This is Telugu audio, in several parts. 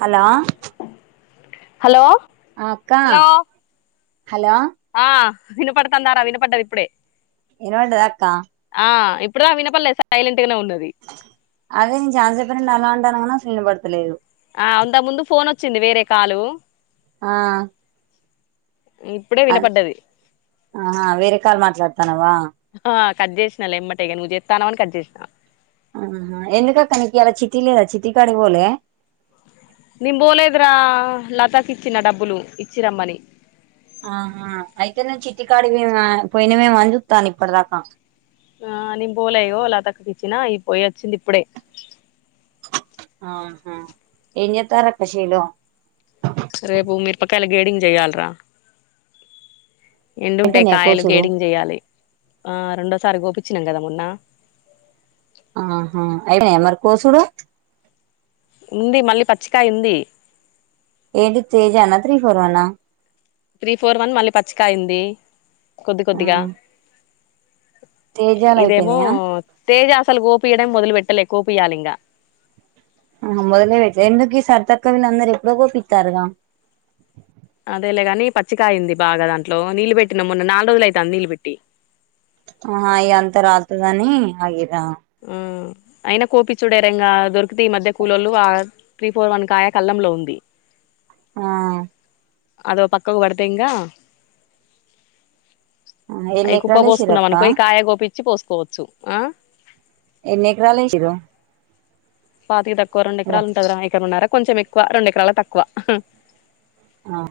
హలో హలో ఆ అక్క హలో హలో ఆ వినపడతందారా వినపడ్డది ఇప్పుడే వినపడ్డదా అక్క ఆ ఇప్పుడుద వినపల్లేదు సైలెంట్ గానే ఉన్నది అదే నేను చాల చెప్పనండి. అలా ఉంటాను కూడా అసలు నిన వినపడొతలేదు. ఆ అంతకు ముందు ఫోన్ వచ్చింది వేరే కాలు ఆ ఇప్పుడే అ వినపడ్డది హా వేరే కాలు మాట్లాడతున్నవా ఆ కట్ జేసినాలే ఎమ్మటేగా నువ్వు చేత్తానవని కట్ జేసిన ఆ ఎందుకక్క నీకు ఇలా చిటి లేదా చిటికాడికి పోలే నేన్ పోలేదురా లతాకి ఇచ్చిన డబ్బులు ఇచ్చిరమ్మని ఆహా అయితేనేే చిట్టికాడి పోయిన పోయినవేమోని చూత్తాన ఇప్పటి దాకా ఆ నేను పోలె ఇగో లతక్క కి ఇచ్చినా ఈ పోయి వచ్చింది ఇప్పుడే ఆహ ఎం జెత్తారక్కా శిలు రేపు మిరపకాయల గేడింగ్ చెయ్యాలరా ఎండుంటాయి అయిపోయినాయా కాయలు కోసుడు గేడింగ్ చేయాలి ఆ రెండోసారి గోపిచ్చినాం కదా మొన్న ఆహా ఐనాయా మరి కోసుడు ఉంది మళ్ళీ పచ్చికాయ ఉంది. ఏంటి తేజనా త్రి ఫోర్ వన్ హా త్రీ ఫోర్ వన్ మళ్ళీ పచ్చికాయ్ ఉంది కొద్ది కొద్దిగా తేజాలు ఇదేమో అయిపోయినాయా తేజా అసలు కోపియడం మోదలు పెట్టలే కోపియాలింగ ఆ మొదలే పేట్లే ఎందుకి సరిత అక్కోళ్ళు అందరు ఎప్పుడో గోపితారుగా అదేలేగాని పచ్చికకాయంది బాగా దాంట్లో నీళ్ళు పెట్టిన మొన్న నాలు రోజులు అవుతుంది నీళ్ళు పెట్టి హ హ ఈ అంత రాళ్తదని హగి ఉ అయినా కోపిచ్చుడే రా ఇంగ దొరుకుతే ఈ మధ్య కూలోళ్ళు ఆ త్రీ ఫోర్ వన్ కాయ కళ్లంలో ఉంది ఆ అదోక పక్కకు పడితే ఇంగ ఎన్ని అవి కుప్ప ఎకరాలు పోసుకున్నాం ఏసిరక్క అనుకో ఈ కాయ గోపిచ్చి పోసుకోవచ్చు ఆ ఎన్ని ఏకరాలు ఏసీలు పాతికి తక్కువ రెండుకరాలు ఉంటందా ఎకర ఉన్నారా కొంచెం ఎక్కువ రెండుకరాలు తక్కువ ఆహ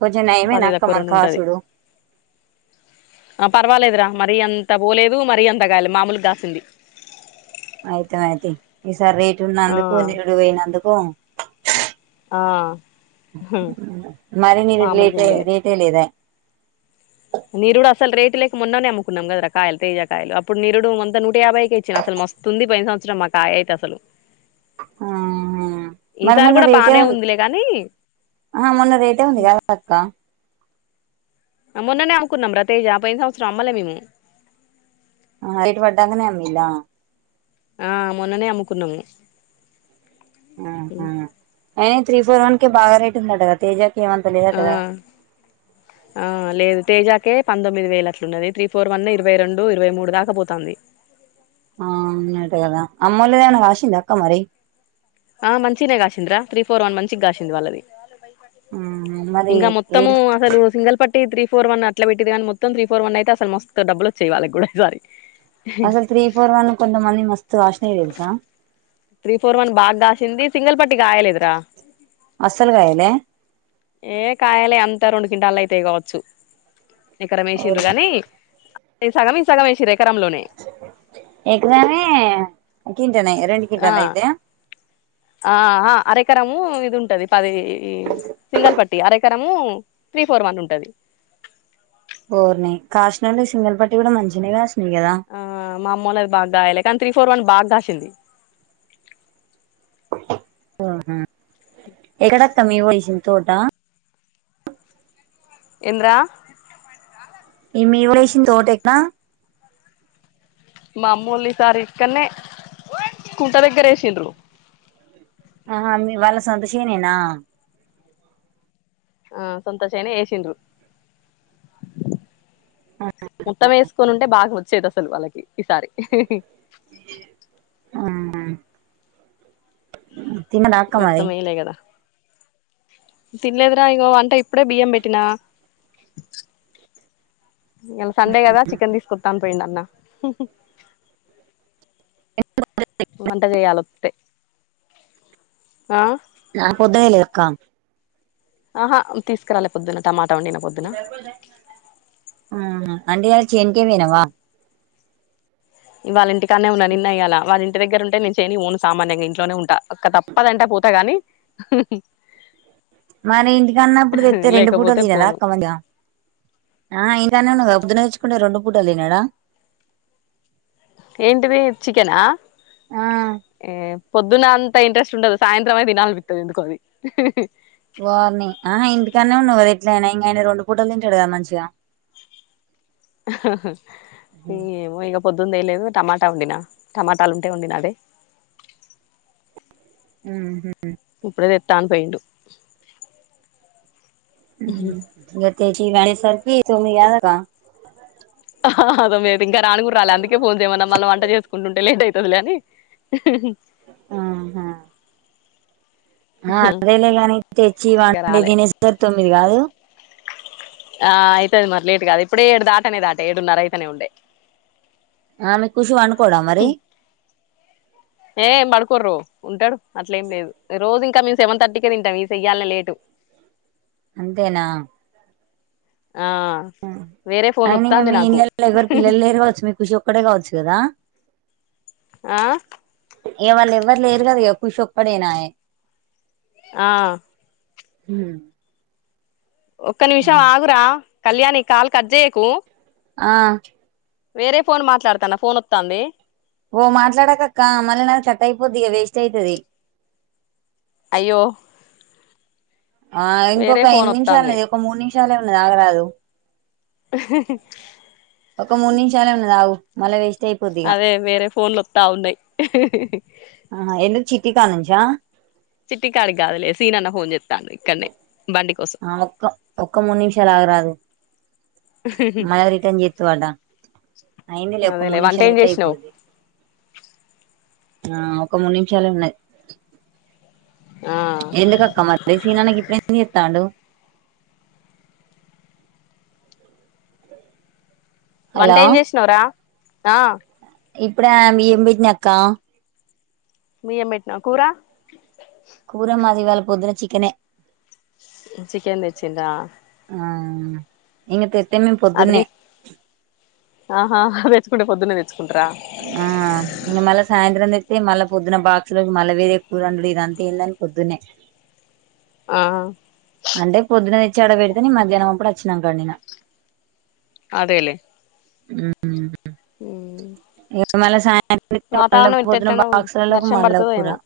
కొంచం నయమేనా పాతికి తక్కువ అక్క రెండు ఉంటది కాసుడు ఆ పర్వాలేదురా మరీ అంత పోలేదు మరీ అంత గాయలే మామూలుగా కాసింది ఐతేపాయతీ ఈసారి రేటు ఆ ఉన్నందుకు నిరుడు పోయినందుకు ఆ హ్మ్ మరి నీరు మామూలుగా రెటే రేటే లేదా నీరుడు అసలు రేటు లేక మొన్ననే అమ్ముకున్నాం కదారా కాయలు తేజా కాయలు అప్పుడు నీరుడు అంత నూ ట యాభైకే ఇచ్చిన అసలు మస్తుంది పోయిన సంవత్సరం మా కాయ అయితే అసలు ఆ ఈసారి కూడా బానే ఉందిలే గానీ ఆ మొన్న రేటే ఉంది కదా అక్క మొన్ననే అమ్ముకున్నాం ర తేజ పోయిన సంవత్సరం అమ్మలే మేము రేటు పడంకనే అమ్మిల్ల ఆ మొన్ననే అమ్ముకున్నాము ఆహ అయిన త్రీ ఫోర్ వన్ కే బాగా రేట్ ఉందట గా తేజ ఆ ఆ లేదు తేజా పంతొమ్మిది వేల అట్లున్నది త్రీ ఫోర్ వన్ ఇరవై రెండు ఇరవై మూడు దాకపోతాంది ఆ అటుగాదా అమ్మోలదేమైన కాషింద అక్క మరి ఆ మంచినే కాసిందిరా త్రీ ఫోర్ వన్ మంచి కాసింది వాళ్ళది మరి ఇంకా ఏ మొత్తము అసలు సింగల్పట్ త్రీ ఫోర్ వన్ అట్లా పెట్టిది కానీ మత్తం తీ ఫోర్ వన్ అయితే అసలు మస్తు డబులు వచ్చేవి వాళకి కూడా ఈసారి అసలు త్రీ ఫోర్ వన్ కొంత మంది మస్తు కాశినై తెలుసా త్రీ ఫోర్ వన్ బాగాకసింది సింగల్ పట్టి కాయలేదురా అసలు కాయాలె ఏ కాయాలే అంతా రెండు కింటాలు అయితయి కావచ్చు ఎకరం ఏసిండ్రు గాని అది సగం ఇది సగం వేసిర్రు ఎకరంలోనే ఎకరమే కింటనే రెండు కింటాల్ ఐతాయా ఆ ఆ అరెకరము ఇది ఉంటది పది సింగల్ పట్టి అరెకరము త్రీ ఫోర్ వన్ ఉంటది ఓరిని కాశినయ్ సింగల్ పట్టి కూడా మంచిగానే కష్ ఆ మా అమ్మోళ్ళది బాగా కాయాలే కానీ త్రీ ఫోర్ వన్ బాగా కాసింది ఆహ ఎక్కడక్క మీ వొల్లేసింది తోట ఎంద్రా ఈ మీ కూడా వేసింది తోట ఎక్కడ? మామ్మూళ్ళసారి ఇక్కనే కుంట దగ్గర వేసిండ్రు ఆ హా మీ వాళ్ళది సోంత శేనేనా ఆ సొంత చేనే ఏసిండ్రు మొత్తమేస్కొని ఉంటే బాగోచ్చేది అసలు వాళ్ళకి ఈసారి ఆహ్ ఉత్త మేలే కదా తినలేద్రా ఇంగో వంట ఇప్పుడే బియ్యం పెట్టినా ఇలా సండే కదా చికెన్ తీసుకొస్తా అను పోయిండన్న హుహ వంట చేయాల ఓత్తే ఆ నాక్ పోద్దేలక్కా ఆహా తీసుకురాలే పొద్దున్న టమాటా వండిన పొద్దున అవున అంటే చెనికి పోయినవా ఇవాళ్ళ ఇంటికన్నున్నా నిన్నయ్యలా వాళ్ళంటి ఇంటి దగ్గరుంటే నేను చేన్కి ఓను సామాన్యంగా ఇంట్లోనే ఉంటా. అ తప్పదంటే పోతా గాని హుహ్ మరి ఇంటికన్నప్పుడు తెప్తే రెండు పూటలు లేకపోతే పోను తినడాక్క మ ఆ ఇంటనే ఉన్నా పోద్దునేచ్చుకుంటే రెండు పూటలు తినడా ఏంటిది చికెనా ఆ ఏ పొద్దున్నంత ఇంట్రెస్ట్ ఉండదు సాయంత్రమే తినాలన్పితది ఎందుకోది హుహ్ వారిని ఆహా ఇంటికనే ఉండవుద ఎట్లైనా ఇంకాయన రెండు పూటలు తింటాడు కదా మంచిగా అహ్హ్ ఏమో ఇగ పొద్దుందేయలేదు టమాటా వండినా టమాటాలు ఉంటే వండినా అదే ఉహు ఇప్పుడేదేత్తాన్ పోయిండు ఇగ తెచ్చి వాండేసార్కి తోంమిది గాక్కా అహ్హ్ అదో మీద ఇంకా రానుకు రాలి అందుకే ఫోన్ చేయమన్నా మళ్ళ వంట చేస్కుంటుంటే లేటైతదిలే అని హ్హ్ ఆహా ఆ అదేలేగాని తెచ్చి ఇంకా వండే రాలే తినేసరికి తొమ్మిది కాదు. ఆ అయితది మరి లేట్ కాదు ఇప్పుడే ఏడు దాటనే దాట ఏడున్న అయితనే ఉండే ఆ మీ ఖుషి వనుకోవడా మరి? ఏం పడుకోరో ఉంటాడు అట్లేం లేదు రోజు ఇం అక్క మీ సెవెన్ థర్టీకే తింటాం మీ ఇయ్యాలే లేటు అంతేనా ఆ అ వేరే ఫోన్ అయినింగా వత్తాంది మీ నాకు ఇళ్లలో ఎవరు పిల్లలేరు కావచ్చు మీ ఖుషి ఒక్కడే కావచ్చు కదా. ఆ ఇగ వాళ్ళేవ్వరు లేరు కద ఇగ ఖుషోక్కడైనాయే ఆ హుహ్ ఒక్క నిమిషం ఆగురా కళ్యాణి కాల్ కట్ జేయకు. ఆ వేరే ఫోన్ మాట్లాడతాను ఫోన్ ఓత్తాంది. ఓ మాట్లాడాకక్క మళ్ళ నాది కట్ అయిపోద్ది ఇక వేస్ట్ అయితది. అయ్యో ఆ వేరే ఇంకొక ఫోన్ ఎన్ని నిమ్షాలు వత్తాంది ఉన్నది ఒక మూడు నిమ్షాలే ఉన్నాది ఆగరాదు. ఒక మూడు నిమ్షాలే ఉన్నాదావు అదే వేరే ఫోన్లోత్త ఉన్నాయి. హిహిహి ఆ ఎందుకు చిట్టి కానుంచా చిట్టి కాడికి గదులే సీనన్న ఫోనచేతండు ఇక్కనేే ఆ ఒక్క ఒక్క మూడు నిమ్షాలాగరాదు మై రిటర్న్ చేతూ వాట అయిందిలే ఒక్క అదేలే మూడు వంట ఏం నిమ్షాలైతే చేసినావు అయిపోది ఆ ఒక మూడు నిమిషాలె ఉన్నది. ఆ ఎందుకు అక్క మళ్ళీ సినన్న గిప్పుడేం చెత్తండు హలో వంటెమ్ చేసినవు రా ఆ ఇప్పుడే ఆమ్ బియ్యం బెట్నా అక్క బియ్యం బెట్నా కూర కూర మాది ఇవాళ పొద్దున చికనే చికెన్ తెచ్చిండ్రా ఉమ్ ఇంగ తెతే మేమ్ అటు పొద్దున్నే తీస్ ఆహా హ తెచ్చుకుంటే పొద్దున్నే తెచ్చుకుంటర ఆ ఆ మళ్ళ సాయంత్రం తెస్తే మళ్ళ పొద్దున్న బాక్సు లోకి మళ్ళా వేరే కూర అండుడు ఏదీ ఇదంత ఏందని పొద్దున్నే ఆ అంటే పొద్దున ఆ పెడితే నేన్ మధ్యాహ్నం అప్పుడు అచ్చినంక వండిన అదేలే ఉ ఉ ఉ ఏ మళ్ల సాయం [unintelligible] మళ్ల పొద్దున్న ఇట్టెట్లనో ఉంది బాక్సులలోకి వర్షం మల్ల పడుతదో కూర ఏమో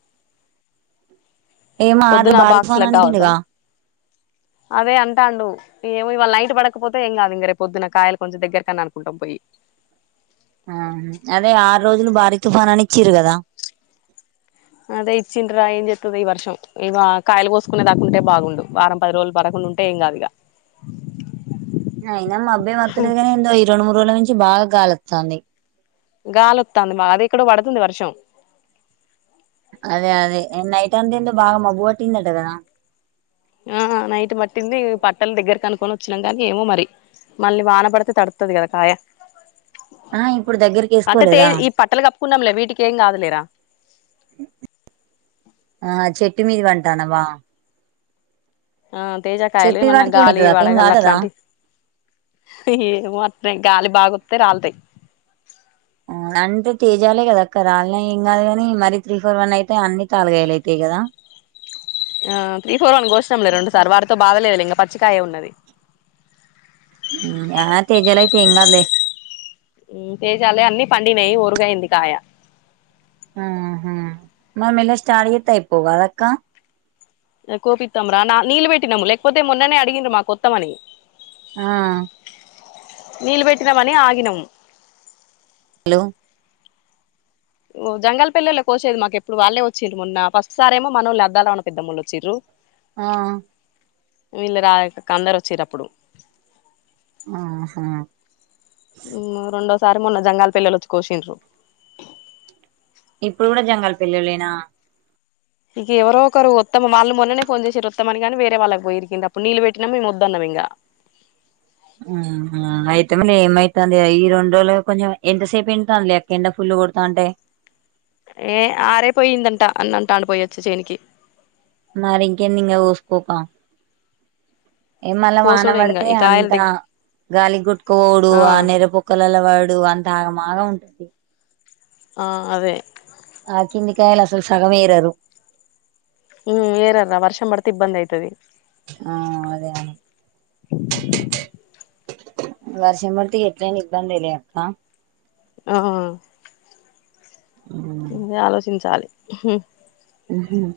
ఏమో ఆరు పొద్దున ఆ భారీ బాక్స్ల తుఫానానికి కావద్దా ఇచ్చిండుగా అదే అంటాండు ఏమో ఇవాళ నైట్ పడకపోతే ఏం గాదు ఇంగ రేపు పొద్దున కాయలు కొంచం దగ్గరకైనా అనుకుంటం పోయి ఆ అదే ఆరు రోజులు భారీ తుఫానాని ఇచ్చిరు గదా అదే ఇచ్చిండ్రా ఏం చెత్తదో ఈ వర్షం ఇగ కాయలు కోసుకునే దకుంటే బాగుండు వారం పది రోజులు బడకు ఉంటే ఏం గాదు ఇగ అయినా మాబేమ్ వాతలేదు గాని ఈ రెండు మూడు రోజుల నుంచి బాగా గాలి వొత్తంది గాలి వొత్తంది మ అదే ఎక్కడొ పడుతుంది వర్షం అదే అదే నైట్ అంత ఏందో బాగా మబ్బు పట్టిందట గదా ఆ నైట్ పటింది పట్టల దగ్గర కనుకొని వొచ్చినాం గాని ఏమో మరి మళ్ళీ వాన పడితే తడుత్తది గదా కాయ ఆ ఇప్పుడు దగ్గరికి అంటే వేసుకోలేదా తెజ్ ఈ పట్టలు కప్పుకున్నాంలే వీటికి ఏం కాదులేరా ఆ చెట్టు మీది వంటన్నావా ఆ తేజ కాయలు ఏమన్నా వాటికి గాలి ఏమైతది అక్క ఏం వడగల్ళ కాదు కదా అట్లాంటి హి ఏమో అర్థం కాలే బాగోత్తే రాల్తాయి ఆ అంటే తేజాలే గదా అక్క రాల్నా ఏం గాదు కాని మరీ త్రీ ఫోర్ వన్ అయితే అన్ని తల్గాలైతాయి గదా ఆ త్రీ ఫోర్ వన్ కోస్నామ్ లే రెండు సార్ వాటితో బాధలేదులే ఇంగ పచ్చికయ ఉన్నది హ్మ్మ్ య తేజాలయితే ఎంగద్లె తేజాలే అన్ని పండినయి ఒరుగయింది కాయ మరి మెల్లగా స్టాడ్ జేత్తే అయిపోవు గదా అక్క కోపిత్తం రా నా నీళ్ళు పెట్టినాము లేకపోతే మొన్ననే అడిగిండ్రు మాకు కొత్తమని ఆ నీలు పెట్టినామని ఆగినం హలో ఓ జంగల్ పెల్లల్లో కోశేది మాకు ఎప్పుడు వాళ్ళే వొచ్చిండ్రు మొన్న ఫస్ట్ సరేమో మనోళ్లు అద్దాలరామన్న పెద్దమ్మోళ్లు వొచ్చిర్రు ఆ వీళ్ళు రాయక్ కందర్ వొచ్చిర్ అప్పుడు ఆహా. ఉమ్ రెండోసారి మొన్న జంగాల్ పిల్లోళ్ళు వొచ్చి కోషిండ్రు. ఇప్పుడు గుడా జంగాల్ పిళ్ళోళ్ళేనా. ఇక ఎవరో ఒకరు వొత్తము వాళ్ళ మొన్ననే ఫోన్ చేసింరు వత్తమని కానీ వేరే వాళ్ళకి పోయింరు కింద అప్పుడు నీళ్లు పెట్టినాక వద్దన్నం ఇంకా. ఇగ ఉ ఊమ్ అయితే మళ్ళీ ఎమైతంది ఈ రెండు రోజులు కొంచం ఎంతసేపు ఏంటాంలె అక్క్ ఎండ ఫుల్ పూడ్ కొడ్తాంటే ఏ ఆరేపోయిందంట అన్న అంటాండు పోయొచ్చీ చేనుకి. మరింక ఏంది ఇంకా కోస్కోక. ఏ మళ్ళా వాన కోసుడే ఇంగా పడ్తే ఈ కాయల అంతా దగ్ గాలి గోట్కపోవుడు ఆ ఆహ్ నెరపోక్కలలా. వాడు అంత ఆగం ఆగం ఉంటది. ఆహ్ అదే. ఆహ్ కిందికాయలు అసలు సగంమే ఏరరు. ఉమ్ ఏరరురా వర్షం పడితే ఇబ్బంది అయితది. ఆహ్ అదే అదే. వర్షం పడ్తే ఎట్లయినా ఇబ్బందిలే అక్కా. ఆహ్. ఇంగ ఆలోచించాలి. ఉమ్మ్.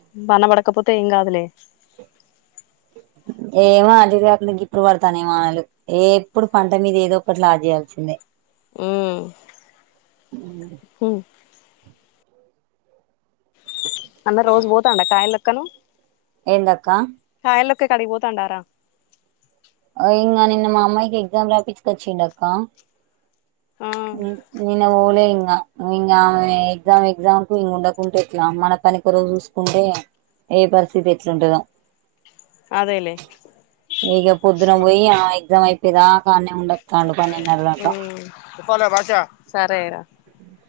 కాకపోతే ఏం కాదులే. ఏమో అది కాకుండా ఇప్పుడు పడ్తానేమో వానలు ఏ ఎప్పుడు పంట మీద ఏదో ఒకటి లాగ్ చేయాల్సిందే. ఊమ్. అన్న రోజ్ పోతాండా కాయ్ లెక్కను. ఎందాక్క. కాయలెక్కేకాడికిపోతాండారా. ఇంగ నిన్న మా అమ్మాయికి ఎగ్జామ్ రాపిచ్చుకొని వచ్చిండాక్కా. ఆ ఉమ్ నిన్న పోలే. ఇంగ ఎగ్జామ్ ఎగ్జామ్ కు ఇంకా ఉండకుంటే ఎట్లా మన పనికొరకు చూస్కుంటే. ఏ పరిస్థితి ఏట్ల ఉండదో. అదేలే ఇక పొద్దున పోయి ఆ ఎక్జామ్ అయిపోయేదాకా ఆనే. అడ్నే ఉండు ఓతండు పనేండు నారా దాక. సరే రా. ఊమ్.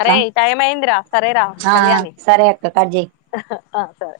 అరే టైం అయిందిరా సరేరా ఆ ఆ కళ్యాణి సరే అక్క కట్ జెయ్ ఆహ్ సరే.